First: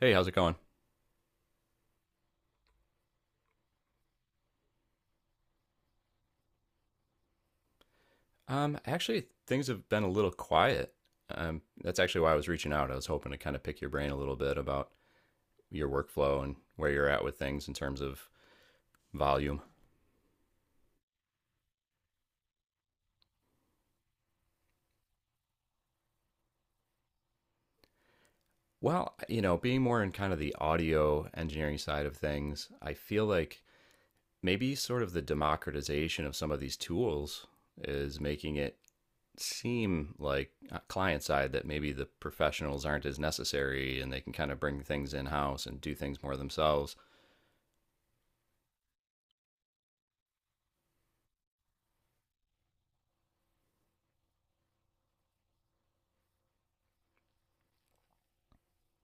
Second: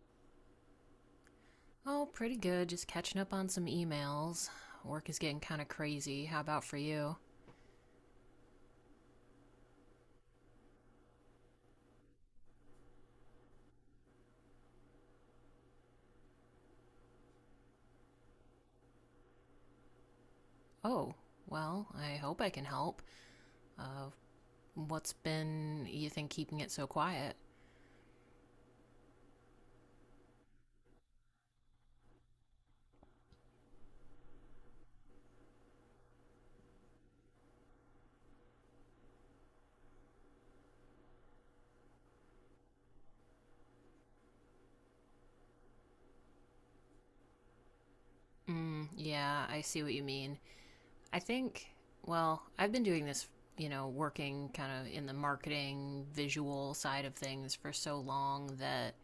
Hey, how's it going? Oh, pretty good. Just catching up on some emails. Work is getting kind of crazy. How about for you? Actually, things have been a little quiet. That's actually why I was reaching out. I was hoping to kind of pick your brain a little bit about your workflow and where you're at with things in terms of volume. Oh, well, I hope I can help. Uh, what's been, you think, keeping it so quiet? Well, you know, being more in kind of the audio engineering side of things, I feel like maybe sort of the democratization of some of these tools is making it seem like client side, that maybe the professionals aren't as necessary and they can kind of bring things in house and do things more themselves. Mm, yeah, I see what you mean. I think, well, I've been doing this, you know, working kind of in the marketing, visual side of things for so long that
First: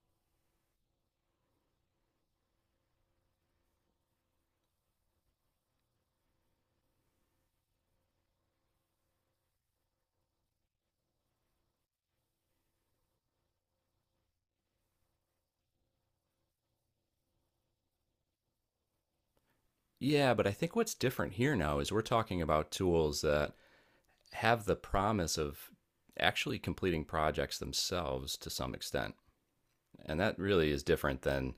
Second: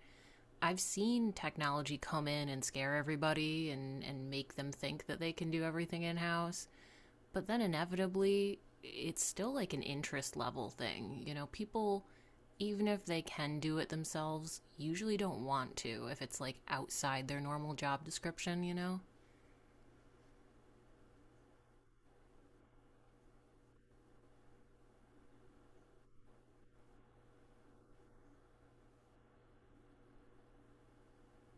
I've seen technology come in and scare everybody and, make them think that they can do everything in house. But then inevitably it's still like an interest level thing. You know, people even if they can do it themselves, usually don't want to if it's like outside their normal job description, you know? Yeah, but I think what's different here now is we're talking about tools that have the promise of actually completing projects themselves to some extent. And that really is different than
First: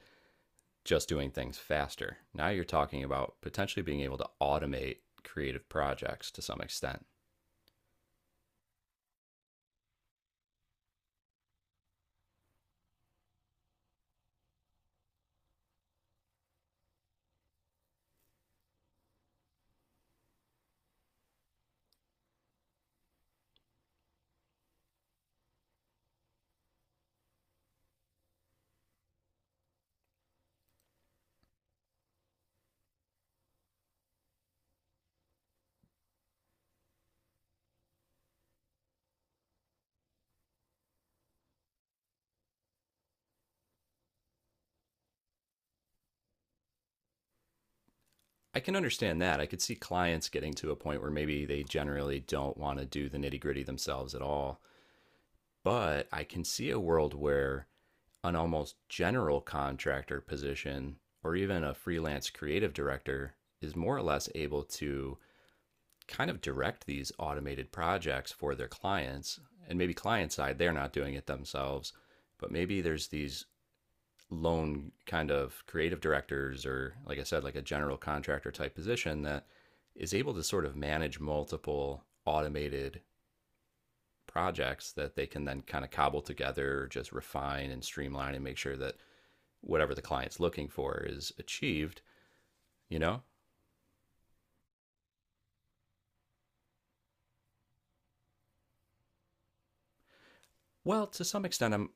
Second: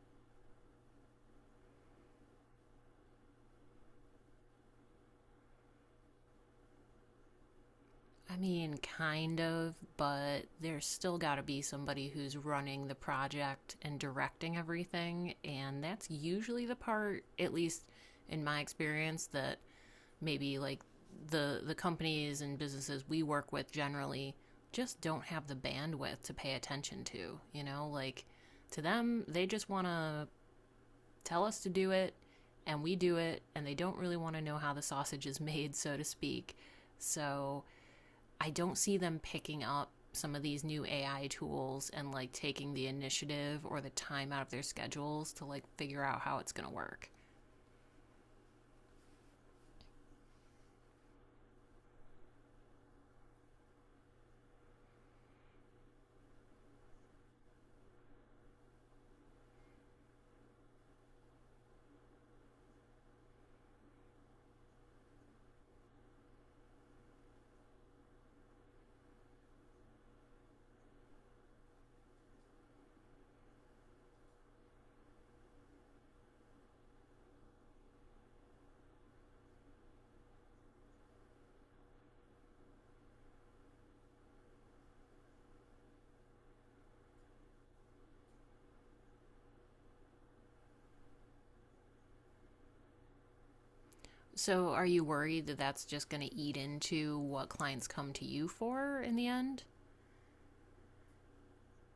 just doing things faster. Now you're talking about potentially being able to automate creative projects to some extent. I mean, kind of, but there's still got to be somebody who's running the project and directing everything, and that's usually the part, at least in my experience, that maybe like the companies and businesses we work with generally just don't have the bandwidth to pay attention to, you know? Like to them, they just want to tell us to do it and we do it and they don't really want to know how the sausage is made, so to speak. So, I don't see them picking up some of these new AI tools and like taking the initiative or the time out of their schedules to like figure out how it's going to work. I can understand that. I could see clients getting to a point where maybe they generally don't want to do the nitty gritty themselves at all. But I can see a world where an almost general contractor position or even a freelance creative director is more or less able to kind of direct these automated projects for their clients. And maybe client side, they're not doing it themselves, but maybe there's these lone kind of creative directors or, like I said, like a general contractor type position that is able to sort of manage multiple automated projects that they can then kind of cobble together, just refine and streamline and make sure that whatever the client's looking for is achieved, you know? So, are you worried that that's just going to eat into what clients come to you for in the end? Well, to some extent, I'm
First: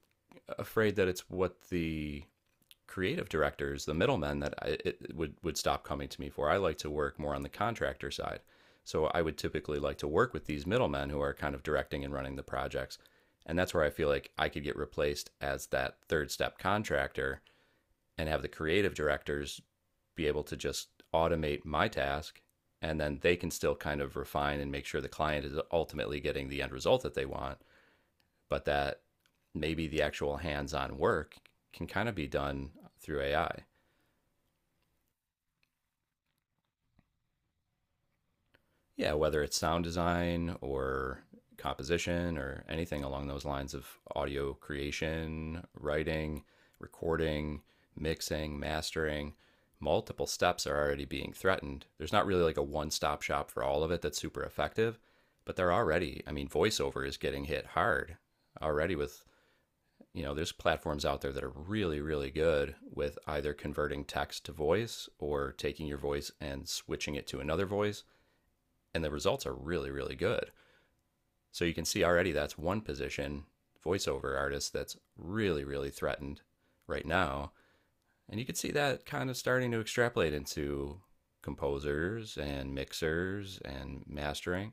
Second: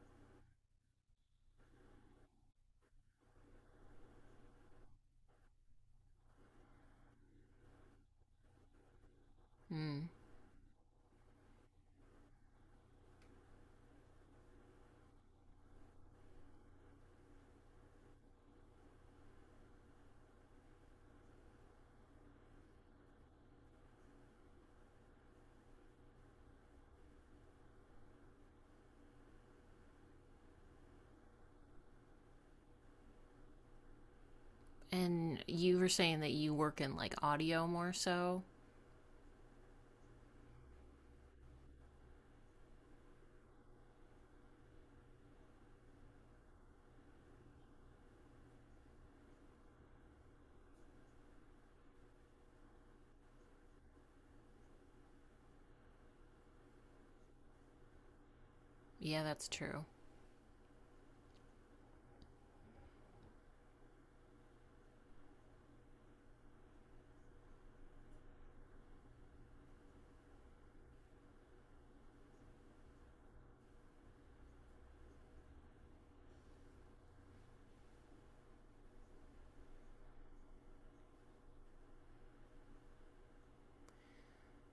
afraid that it's what the creative directors, the middlemen, that I, it would stop coming to me for. I like to work more on the contractor side. So I would typically like to Mm. work with these middlemen who are kind of directing and running the projects. And that's where I feel like I could get replaced as that third step contractor and have the creative directors be able to just automate my task, and then they can still kind of refine and make sure the client is ultimately getting the end result that they want, but that maybe the actual hands-on work can kind of be done through AI. And you were saying that you work in like audio more so. Yeah, whether it's sound design or composition or anything along those lines of audio creation, writing, recording, mixing, mastering, multiple steps are already being threatened. There's not really like a one stop shop for all of it that's super effective, but they're already, I mean, voiceover is getting hit hard already Yeah, with, that's true. you know, there's platforms out there that are really, really good with either converting text to voice or taking your voice and switching it to another voice, and the results are really, really good. So you can see already that's one position, voiceover artist, that's really, really threatened right now. And you can see that kind of starting to extrapolate into composers and mixers and mastering.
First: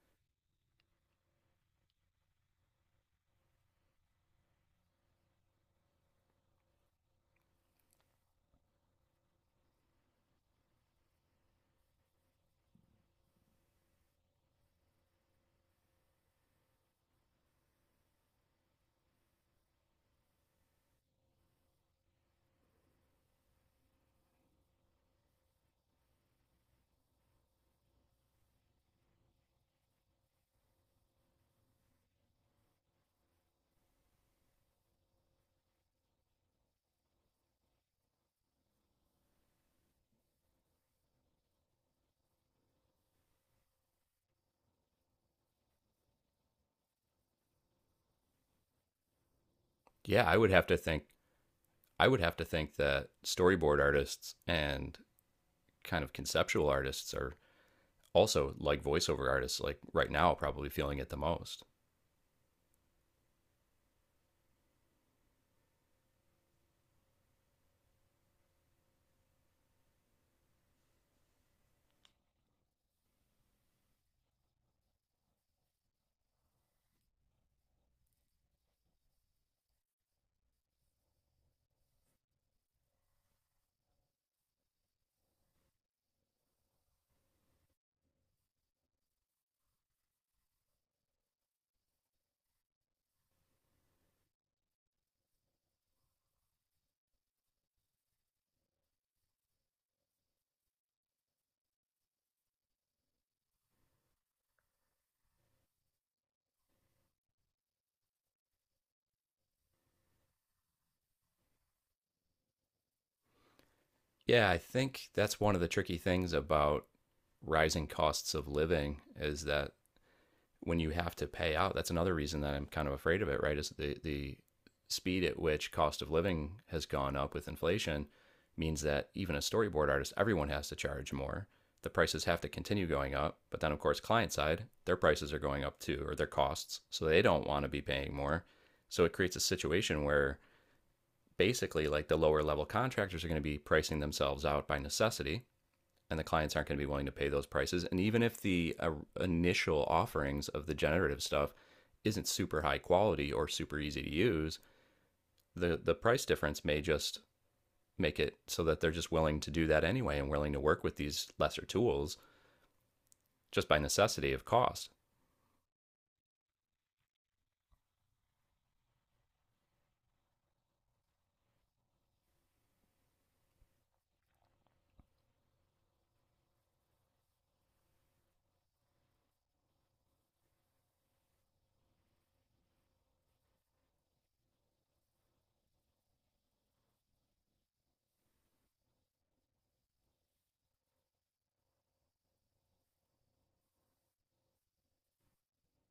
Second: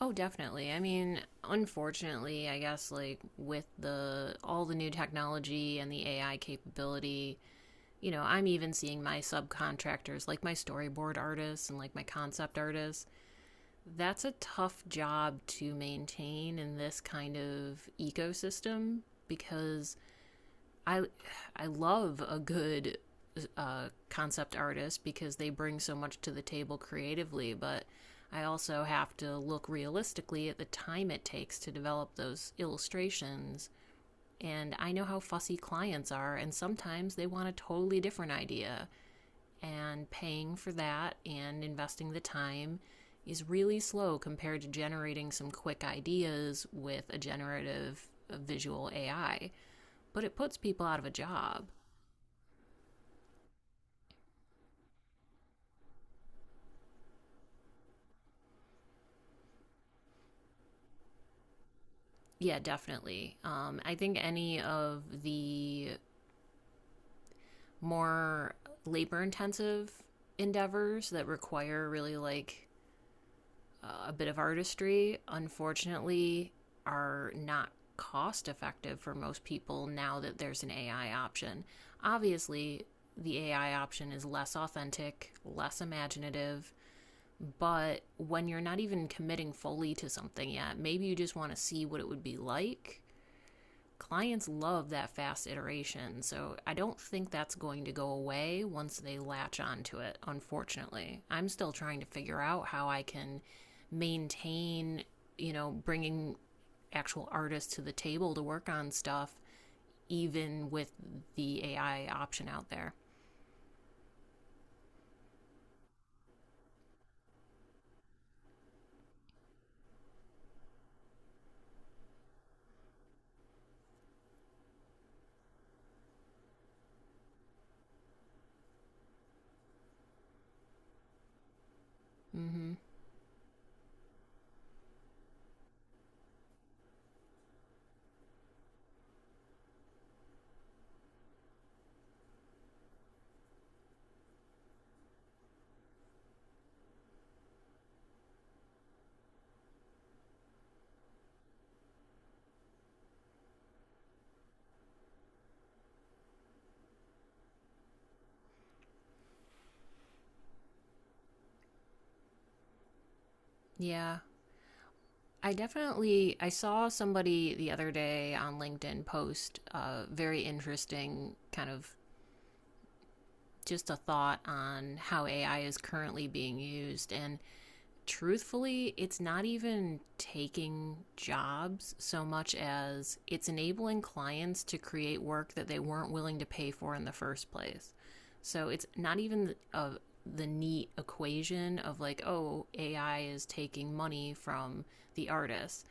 Oh, definitely. I mean, unfortunately, I guess like with the all the new technology and the AI capability, you know, I'm even seeing my subcontractors, like my storyboard artists and like my concept artists. That's a tough job to maintain in this kind of ecosystem because I I love a good concept artist because they bring so much to the table creatively, but I also have to look realistically at the time it takes to develop those illustrations. And I know how fussy clients are, and sometimes they want a totally different idea and paying for that and investing the time is really slow compared to generating some quick ideas with a generative visual AI, but Yeah, it puts people out of a job. I would have to think that storyboard artists and kind of conceptual artists are also, like voiceover artists, like right now probably feeling it the most. Yeah, definitely. I think any of the more labor intensive endeavors that require really like a bit of artistry, unfortunately, are not cost effective for most people now that there's an AI option. Obviously, the AI option is less authentic, less imaginative, but when you're not even committing fully to something yet, maybe you just want to see what it would be like. Clients love that fast iteration. So I don't think that's going to go away once they latch onto it, unfortunately. I'm still trying to figure out how I can maintain, you know, bringing actual artists to the table to work on stuff, even with the AI option out there. Yeah, I think that's one of the tricky things about rising costs of living is that when you have to pay out, that's another reason that I'm kind of afraid of it, right? Is the speed at which cost of living has gone up with inflation means that even a storyboard artist, everyone has to charge more. The prices have to Mm-hmm. continue going up, but then of course client side, their prices are going up too, or their costs, so they don't want to be paying more. So it creates a situation where basically like the lower level contractors are going to be pricing themselves out by necessity and the clients aren't going to be willing to pay those prices. And even if the initial offerings of the generative stuff isn't super high quality or super easy to use, the price difference may just make it so that they're just willing to do that anyway and willing to work with these lesser tools just by Yeah. necessity of cost. I saw somebody the other day on LinkedIn post a very interesting kind of just a thought on how AI is currently being used. And truthfully, it's not even taking jobs so much as it's enabling clients to create work that they weren't willing to pay for in the first place. So it's not even the neat equation of like, oh, AI is taking money from the artist.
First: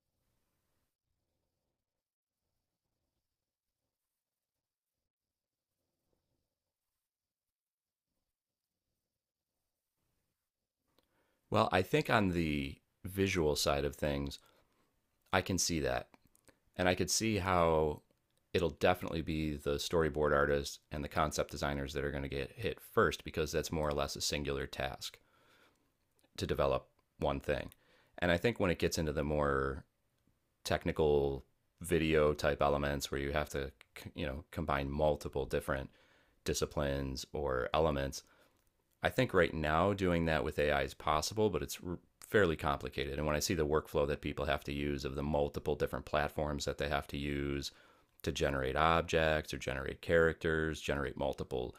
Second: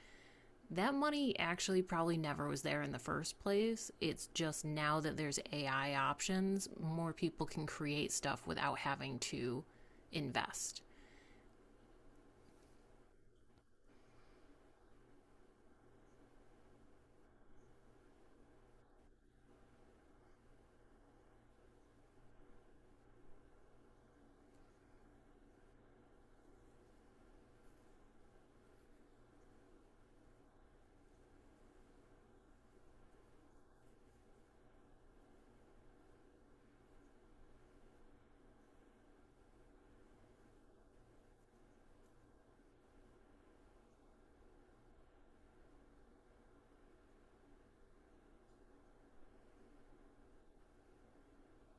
That money actually probably never was there in the first place. It's just now that there's AI options, more people can create stuff without having to invest. Well, I think on the visual side of things, I can see that. And I could see how it'll definitely be the storyboard artists and the concept designers that are going to get hit first because that's more or less a singular task to develop one thing. And I think when it gets into the more technical video type elements where you have to, you know, combine multiple different disciplines or elements, I think right now doing that with AI is possible, but fairly complicated. And when I see the workflow that people have to use, of the multiple different platforms that they have to use to generate objects or generate characters, generate multiple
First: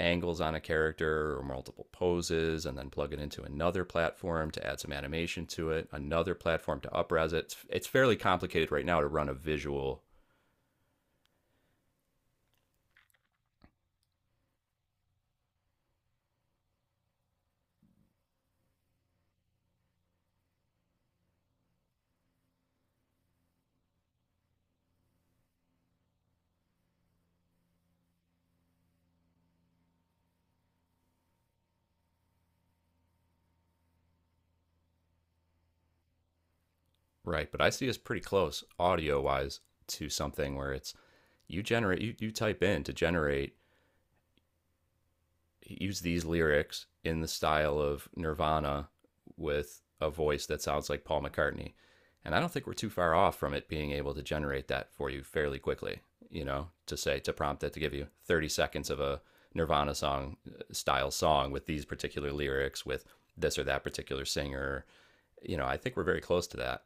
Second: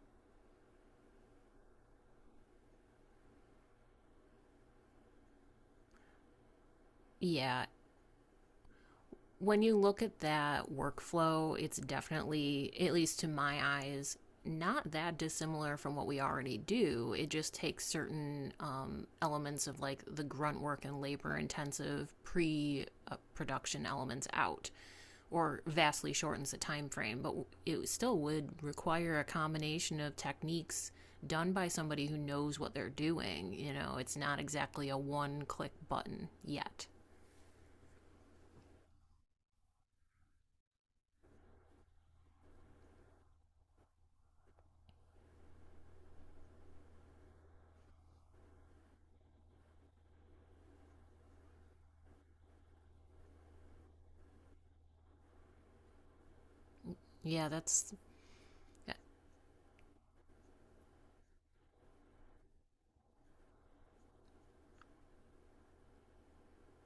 angles on a character or multiple poses, and then plug it into another platform to add some animation to it, another platform to upres it. It's, Yeah. it's fairly complicated right now to run a When you visual. look at that workflow, it's definitely, at least to my eyes, not that dissimilar from what we already do. It just takes certain elements of like the grunt work and labor intensive pre production elements out or vastly shortens the time frame, but it still would require a combination of techniques done by somebody who knows what they're doing. You know, it's not exactly a one click button yet. Right, but I see us pretty close audio wise to something where it's you generate, you, type in to generate, use these lyrics in the style of Nirvana with a voice that sounds like Paul McCartney. And I don't think we're too far off from it being able to generate that for you fairly quickly, you know, to say, to Yeah, prompt it to give that's. you 30 seconds of a Nirvana song style song with these particular lyrics, with this or that particular singer. You know, I think we're very close to that.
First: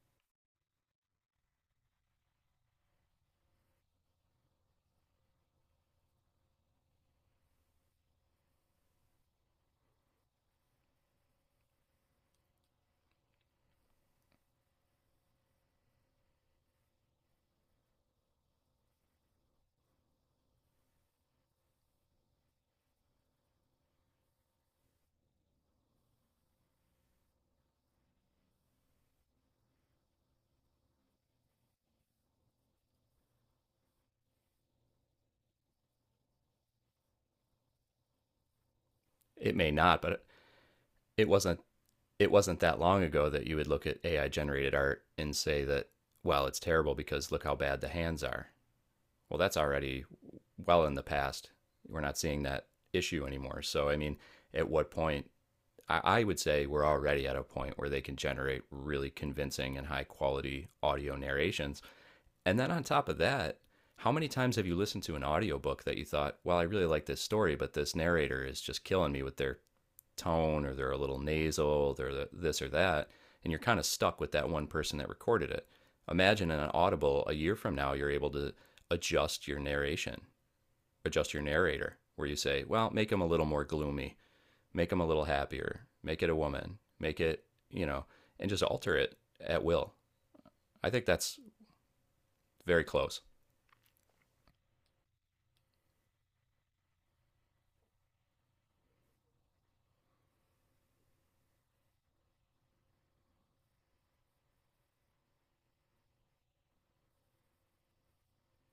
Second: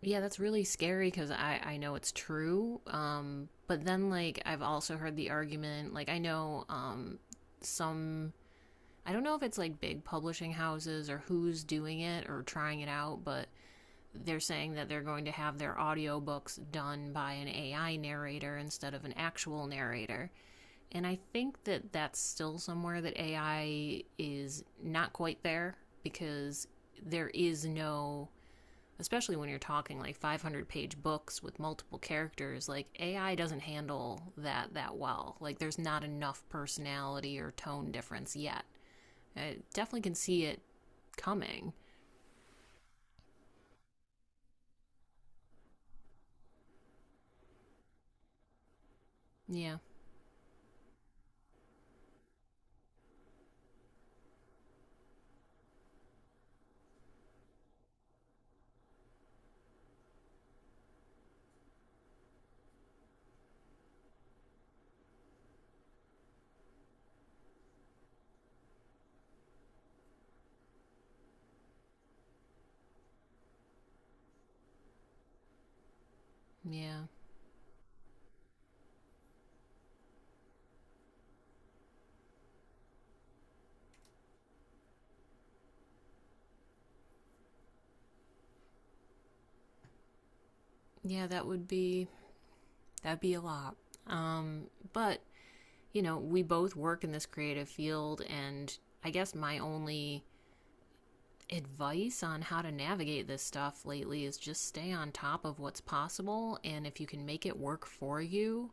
Yeah, that's really scary because I know it's true. But then, like, I've also heard the argument, like, I know some, I don't know if it's like big publishing houses or who's doing it or trying it out, but they're saying that they're going to have their audiobooks done by an AI narrator instead of an actual narrator. And I think that that's still somewhere that AI is not quite there because there is no, especially when you're talking like 500-page books with multiple characters, like AI doesn't handle that well. Like there's not enough personality or tone difference yet. It I may not, definitely can but see it it wasn't coming. it wasn't that long ago that you would look at AI generated art and say that, well, it's terrible because look how bad the hands are. Well, that's Yeah. already well in the past. We're not seeing that issue anymore. So, I mean, at what point? I would say we're already at a point where they can generate really convincing and high quality audio narrations. And then on top of that, how many times have you listened to an audiobook that you thought, well, I really like this story, but this narrator is just killing me with their tone, or they're a little nasal, they're this or that, and you're kind of stuck with that one person that recorded it. Imagine in an Yeah. audible a year from now, you're able to adjust your narration, adjust your narrator, where you say, well, make him a little more gloomy, make him a little happier, make it a woman, make it, you know, and just alter it at will. I think Yeah, that's that would be, very close. that'd be a lot. um but, you know, we both work in this creative field, and I guess my only advice on how to navigate this stuff lately is just stay on top of what's possible, and if you can make it work for you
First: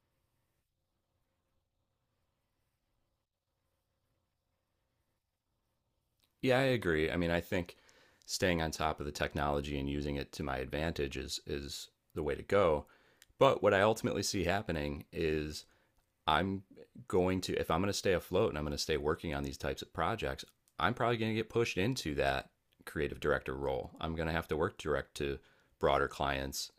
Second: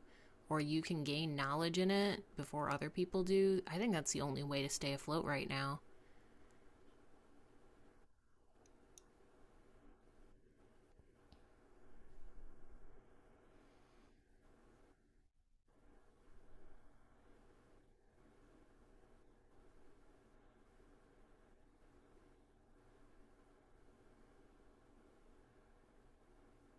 or you can gain knowledge in it before other people do, I think that's the only way to stay afloat right now. Yeah, I agree. I mean, I think staying on top of the technology and using it to my advantage is the way to go. But what I ultimately see happening is I'm going to, if I'm going to stay afloat and I'm going to stay working on these types of projects, I'm probably going to get pushed into that creative director role. I'm going to have to work direct to broader clients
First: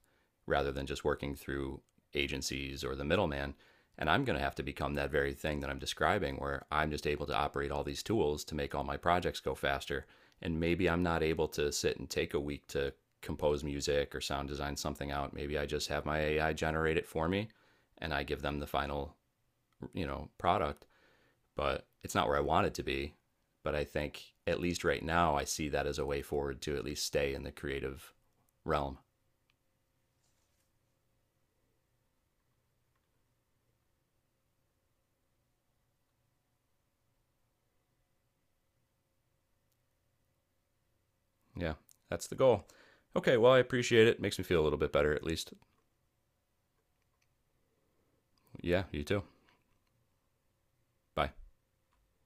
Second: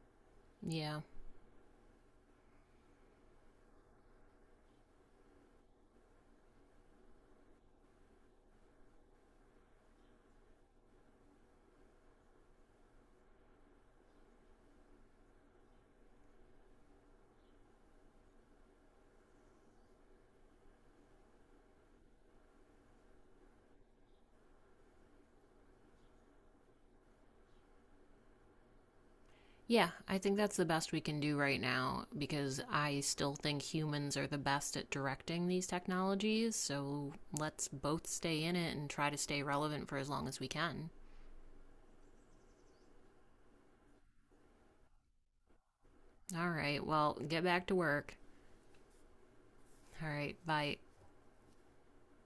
rather than Yeah. just working through agencies or the middleman. And I'm going to have to become that very thing that I'm describing, where I'm just able to operate all these tools to make all my projects go faster. And maybe I'm not able to sit and take a week to compose music or sound design something out. Maybe I just have my AI generate it for me and I give them the final, you know, product, but it's not where I want it to be. But I think at least right now, I see that as a way forward to at least stay in the creative realm. Yeah, I think that's the best we can do right now because I still think humans are the best at directing these technologies, so let's both stay in it and try to stay relevant for as long as we can. Yeah, that's the goal. Okay, well, I appreciate it. Makes me feel a little bit better at least. All right, well, get back to work. Yeah, you too. All right, bye. Bye.